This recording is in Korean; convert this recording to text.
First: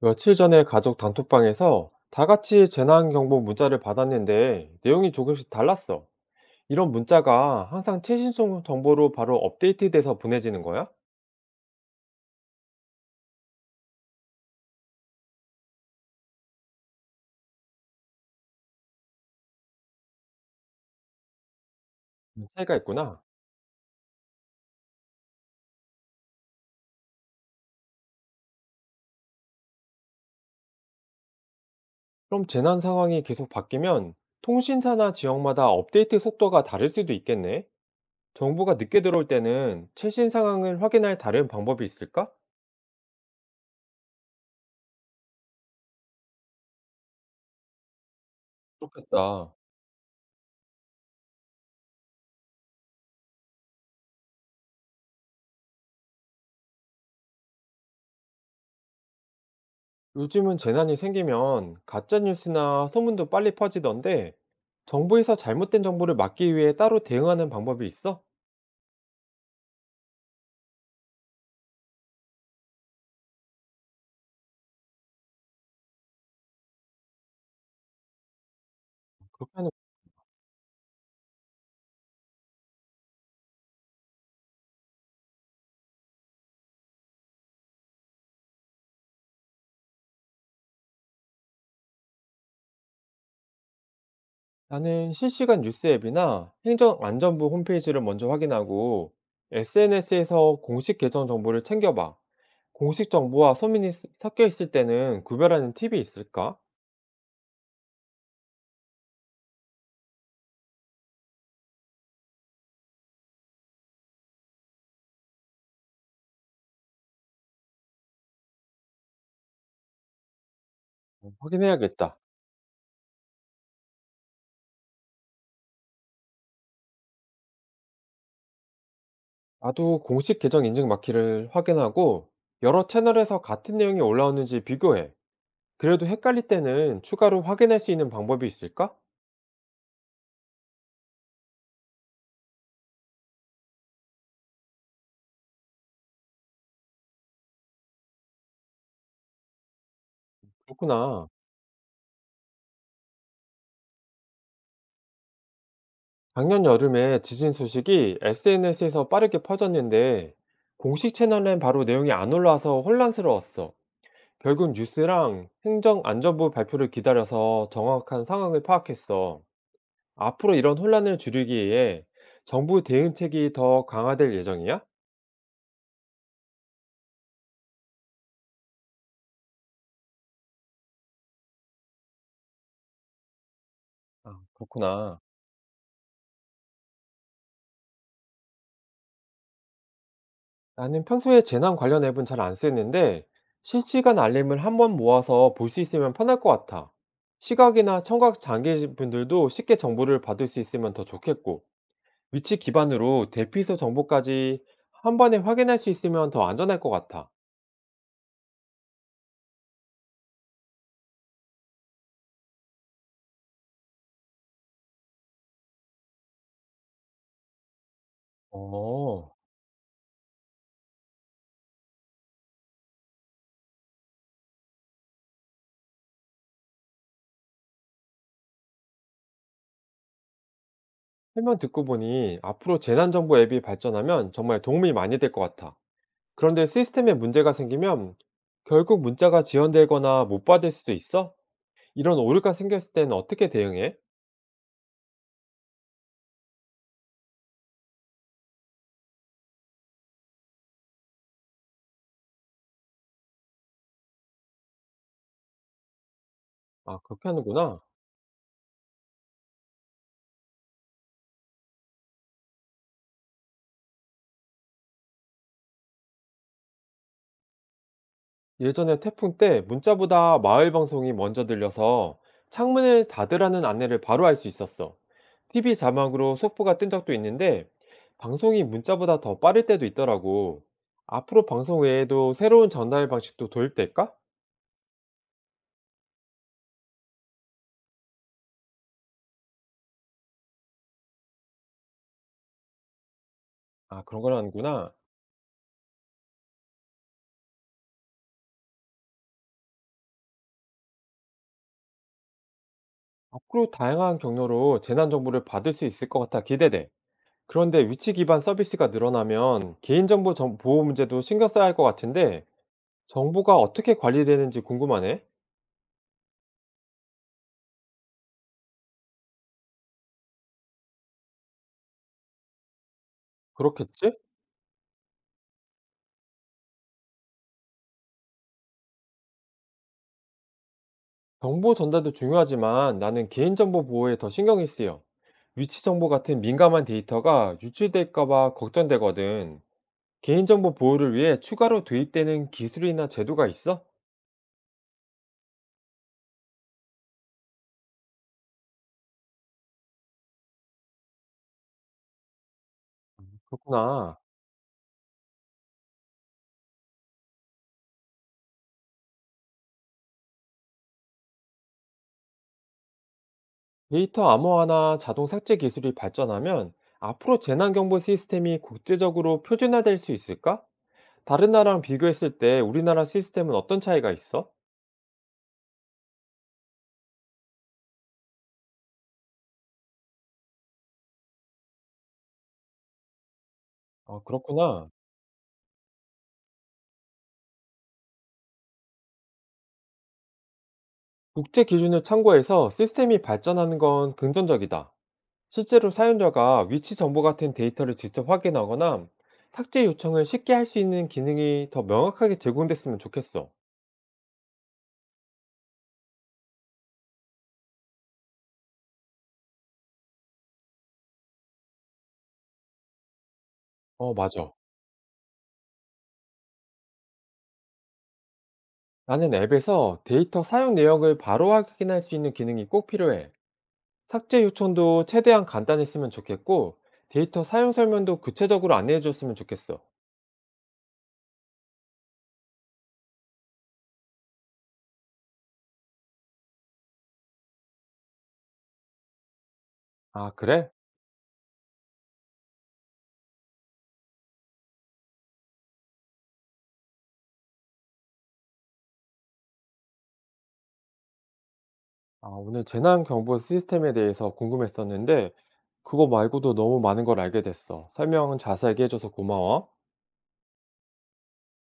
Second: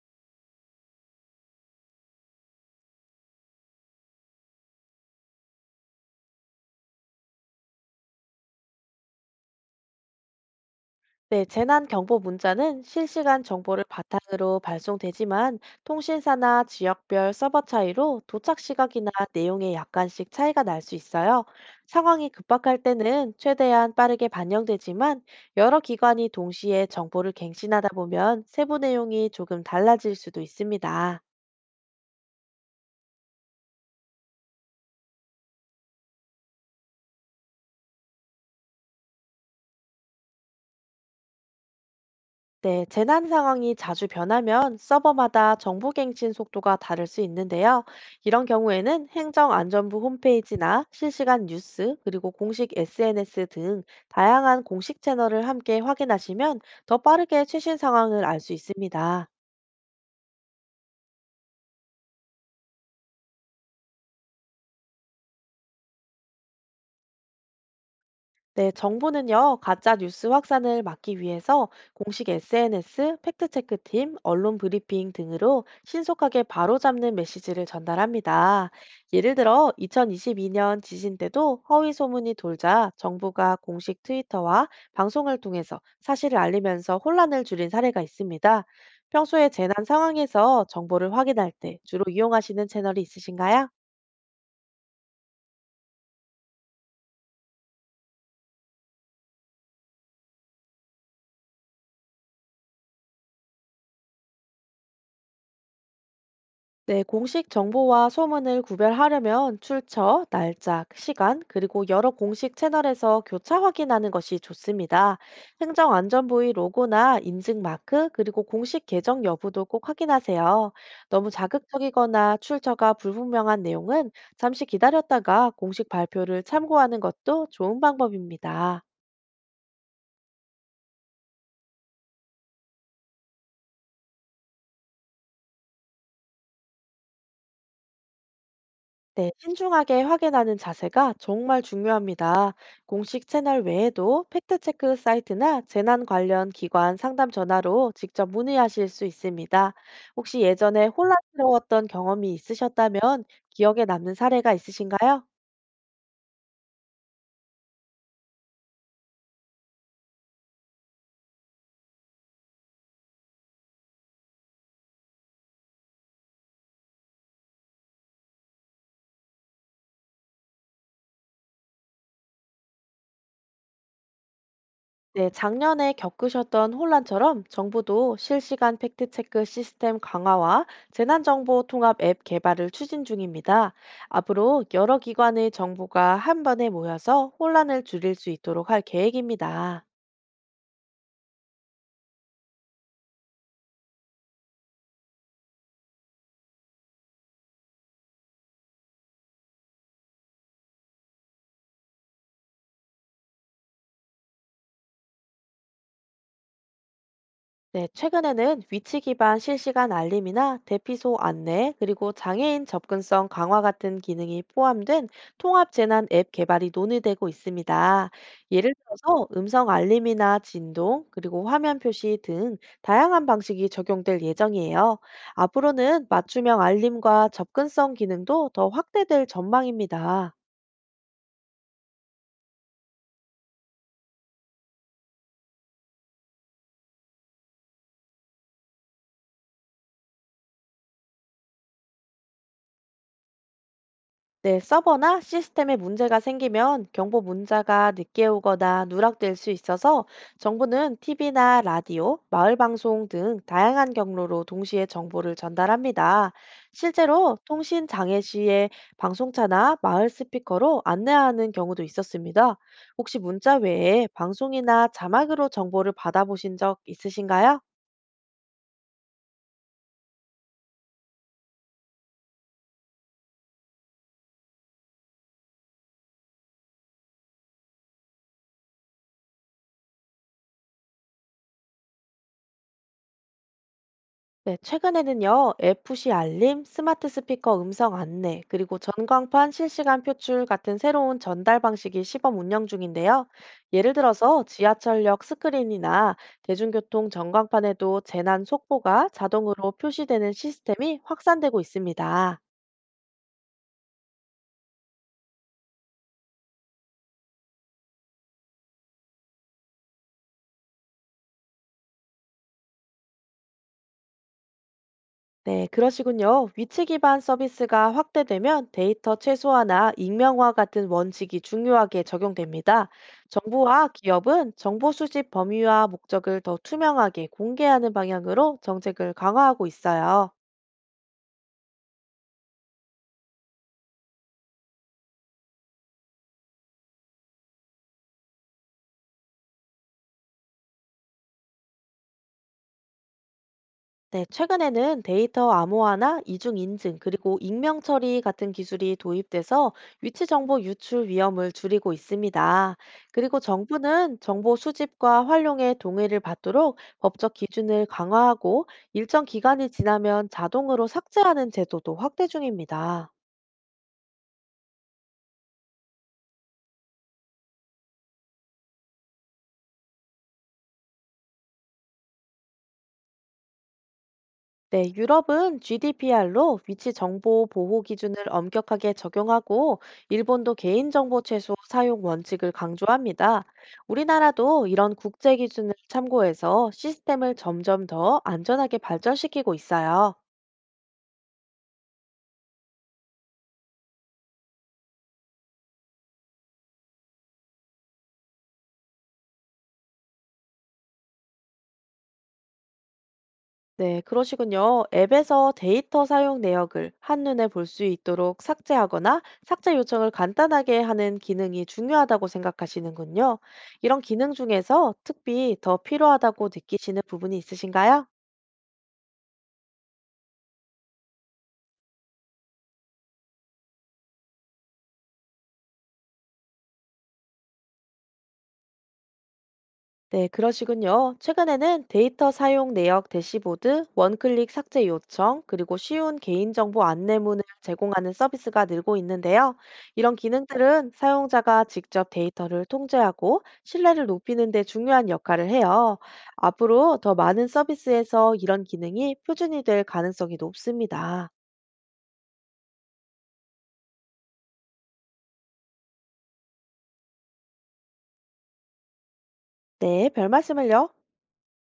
며칠 전에 가족 단톡방에서 다 같이 재난경보 문자를 받았는데 내용이 조금씩 달랐어. 이런 문자가 항상 정보로 바로 업데이트돼서 보내지는 거야? 네, 재난 경보 문자는 실시간 정보를 바탕으로 발송되지만 통신사나 지역별 서버 차이로 도착 시각이나 내용에 약간씩 차이가 날 수 있어요. 상황이 차이가 급박할 있구나. 때는 최대한 빠르게 반영되지만 여러 기관이 동시에 정보를 갱신하다 보면 세부 내용이 조금 달라질 수도 있습니다. 그럼 재난 상황이 계속 바뀌면 통신사나 지역마다 업데이트 속도가 다를 수도 있겠네. 정보가 늦게 들어올 때는 최신 상황을 확인할 다른 방법이 있을까? 네, 재난 상황이 자주 변하면 서버마다 정보갱신 속도가 다를 수 있는데요. 이런 경우에는 그렇겠다. 행정안전부 홈페이지나 실시간 뉴스, 그리고 공식 SNS 등 다양한 공식 채널을 함께 확인하시면 더 빠르게 최신 상황을 알 수 있습니다. 요즘은 재난이 생기면 가짜뉴스나 소문도 빨리 퍼지던데 정부에서 잘못된 정보를 막기 위해 따로 대응하는 방법이 있어? 네, 정부는요, 가짜 뉴스 확산을 막기 위해서 공식 SNS, 팩트체크팀, 언론 브리핑 등으로 신속하게 바로잡는 메시지를 전달합니다. 예를 그렇게 하는 들어, 2022년 지진 때도 허위 소문이 돌자 정부가 공식 트위터와 방송을 통해서 사실을 알리면서 혼란을 줄인 사례가 있습니다. 평소에 재난 상황에서 정보를 확인할 때 주로 이용하시는 채널이 있으신가요? 나는 실시간 뉴스 앱이나 행정안전부 홈페이지를 먼저 확인하고 SNS에서 공식 계정 정보를 챙겨봐. 공식 정보와 소문이 쓰- 섞여 있을 때는 구별하는 팁이 있을까? 네, 공식 정보와 소문을 구별하려면 출처, 날짜, 시간, 그리고 여러 공식 채널에서 교차 확인하는 것이 좋습니다. 행정안전부의 로고나 인증 마크, 그리고 공식 계정 여부도 꼭 확인하세요. 너무 어, 확인해야겠다. 자극적이거나 출처가 불분명한 내용은 잠시 기다렸다가 공식 발표를 참고하는 것도 좋은 방법입니다. 나도 공식 계정 인증 마키를 확인하고 여러 채널에서 같은 내용이 올라오는지 비교해. 그래도 헷갈릴 때는 추가로 확인할 수 있는 방법이 있을까? 네, 신중하게 확인하는 자세가 정말 중요합니다. 공식 채널 외에도 팩트체크 사이트나 재난 관련 기관 상담 전화로 직접 문의하실 수 있습니다. 혹시 예전에 그렇구나. 혼란스러웠던 경험이 있으셨다면 기억에 남는 사례가 있으신가요? 작년 여름에 지진 소식이 SNS에서 빠르게 퍼졌는데 공식 채널엔 바로 내용이 안 올라와서 혼란스러웠어. 결국 뉴스랑 행정안전부 발표를 기다려서 정확한 상황을 파악했어. 앞으로 이런 혼란을 줄이기 위해 정부 대응책이 더 강화될 예정이야? 네, 작년에 겪으셨던 혼란처럼 정부도 실시간 팩트체크 시스템 강화와 재난정보 통합 앱 개발을 추진 중입니다. 아, 앞으로 여러 그렇구나. 기관의 정보가 한 번에 모여서 혼란을 줄일 수 있도록 할 계획입니다. 나는 평소에 재난 관련 앱은 잘 안 쓰는데 실시간 알림을 한번 모아서 볼 수 있으면 편할 것 같아. 시각이나 청각 장애인 분들도 쉽게 정보를 받을 수 있으면 더 좋겠고, 위치 기반으로 대피소 정보까지 한 번에 확인할 수 있으면 더 안전할 것 같아. 네, 최근에는 위치 기반 실시간 알림이나 대피소 안내, 그리고 장애인 접근성 강화 같은 기능이 포함된 통합 재난 앱 개발이 논의되고 있습니다. 예를 들어서 어, 음성 알림이나 진동, 그리고 화면 표시 등 다양한 방식이 적용될 예정이에요. 앞으로는 맞춤형 알림과 접근성 기능도 더 확대될 전망입니다. 설명 듣고 보니 앞으로 재난정보 앱이 발전하면 정말 도움이 많이 될 것 같아. 그런데 시스템에 문제가 생기면 결국 문자가 지연되거나 못 받을 수도 있어? 이런 오류가 생겼을 때는 어떻게 대응해? 네, 서버나 시스템에 문제가 생기면 경보 문자가 늦게 오거나 누락될 수 있어서 정부는 TV나 라디오, 마을 방송 등 다양한 경로로 동시에 정보를 전달합니다. 아, 그렇게 실제로 하는구나. 통신 장애 시에 방송차나 마을 스피커로 안내하는 경우도 있었습니다. 혹시 문자 외에 방송이나 자막으로 정보를 받아보신 적 있으신가요? 예전에 태풍 때 문자보다 마을 방송이 먼저 들려서 창문을 닫으라는 안내를 바로 알 수 있었어. TV 자막으로 속보가 뜬 적도 있는데 방송이 문자보다 더 빠를 때도 있더라고. 앞으로 방송 외에도 새로운 전달 방식도 도입될까? 네, 최근에는요, FC 알림, 스마트 스피커 음성 안내, 그리고 전광판 실시간 표출 같은 새로운 전달 방식이 시범 운영 중인데요. 예를 아, 그런 건 들어서 아니구나. 지하철역 스크린이나 대중교통 전광판에도 재난 속보가 자동으로 표시되는 시스템이 확산되고 있습니다. 앞으로 다양한 경로로 재난 정보를 받을 수 있을 것 같아 기대돼. 그런데 위치 기반 서비스가 늘어나면 보호 문제도 신경 써야 할 것 같은데 정보가 어떻게 관리되는지 궁금하네. 네, 그러시군요. 위치 기반 서비스가 확대되면 데이터 최소화나 익명화 같은 원칙이 중요하게 적용됩니다. 정부와 그렇겠지? 기업은 정보 수집 범위와 목적을 더 투명하게 공개하는 방향으로 정책을 강화하고 있어요. 정보 전달도 중요하지만 나는 개인정보 보호에 더 신경이 쓰여. 위치 정보 같은 민감한 데이터가 유출될까봐 걱정되거든. 개인정보 보호를 위해 추가로 도입되는 기술이나 제도가 있어? 네, 최근에는 데이터 암호화나 이중 인증, 그리고 익명 처리 같은 기술이 도입돼서 위치 정보 유출 위험을 줄이고 있습니다. 그리고 정부는 그렇구나. 정보 수집과 활용에 동의를 받도록 법적 기준을 강화하고 일정 기간이 지나면 자동으로 삭제하는 제도도 확대 중입니다. 데이터 암호화나 자동 삭제 기술이 발전하면 앞으로 재난경보 시스템이 국제적으로 표준화될 수 있을까? 다른 나라랑 비교했을 때 우리나라 시스템은 어떤 차이가 있어? 네, 유럽은 GDPR로 위치 정보 보호 기준을 엄격하게 적용하고, 일본도 개인정보 최소 사용 원칙을 강조합니다. 아, 우리나라도 그렇구나. 이런 국제 기준을 참고해서 시스템을 점점 더 안전하게 발전시키고 있어요. 국제 기준을 참고해서 시스템이 발전하는 건 긍정적이다. 실제로 사용자가 위치 정보 같은 데이터를 직접 확인하거나 삭제 요청을 쉽게 할 수 있는 기능이 더 명확하게 제공됐으면 좋겠어. 네, 그러시군요. 앱에서 데이터 사용 내역을 한눈에 볼 수 있도록 삭제하거나 삭제 요청을 간단하게 하는 기능이 중요하다고 생각하시는군요. 이런 어, 기능 맞아. 중에서 특히 더 필요하다고 느끼시는 부분이 있으신가요? 나는 앱에서 데이터 사용 내역을 바로 확인할 수 있는 기능이 꼭 필요해. 삭제 요청도 최대한 간단했으면 좋겠고, 데이터 사용 설명도 구체적으로 안내해 줬으면 좋겠어. 네, 그러시군요. 최근에는 데이터 사용 내역 대시보드, 원클릭 삭제 요청, 그리고 쉬운 개인정보 안내문을 제공하는 서비스가 늘고 있는데요. 이런 아, 그래? 기능들은 사용자가 직접 데이터를 통제하고 신뢰를 높이는 데 중요한 역할을 해요. 앞으로 더 많은 서비스에서 이런 기능이 표준이 될 가능성이 높습니다. 아, 오늘 재난 경보 시스템에 대해서 궁금했었는데, 그거 말고도 너무 많은 걸 알게 됐어. 설명은 자세하게 해줘서 고마워. 네, 별 말씀을요.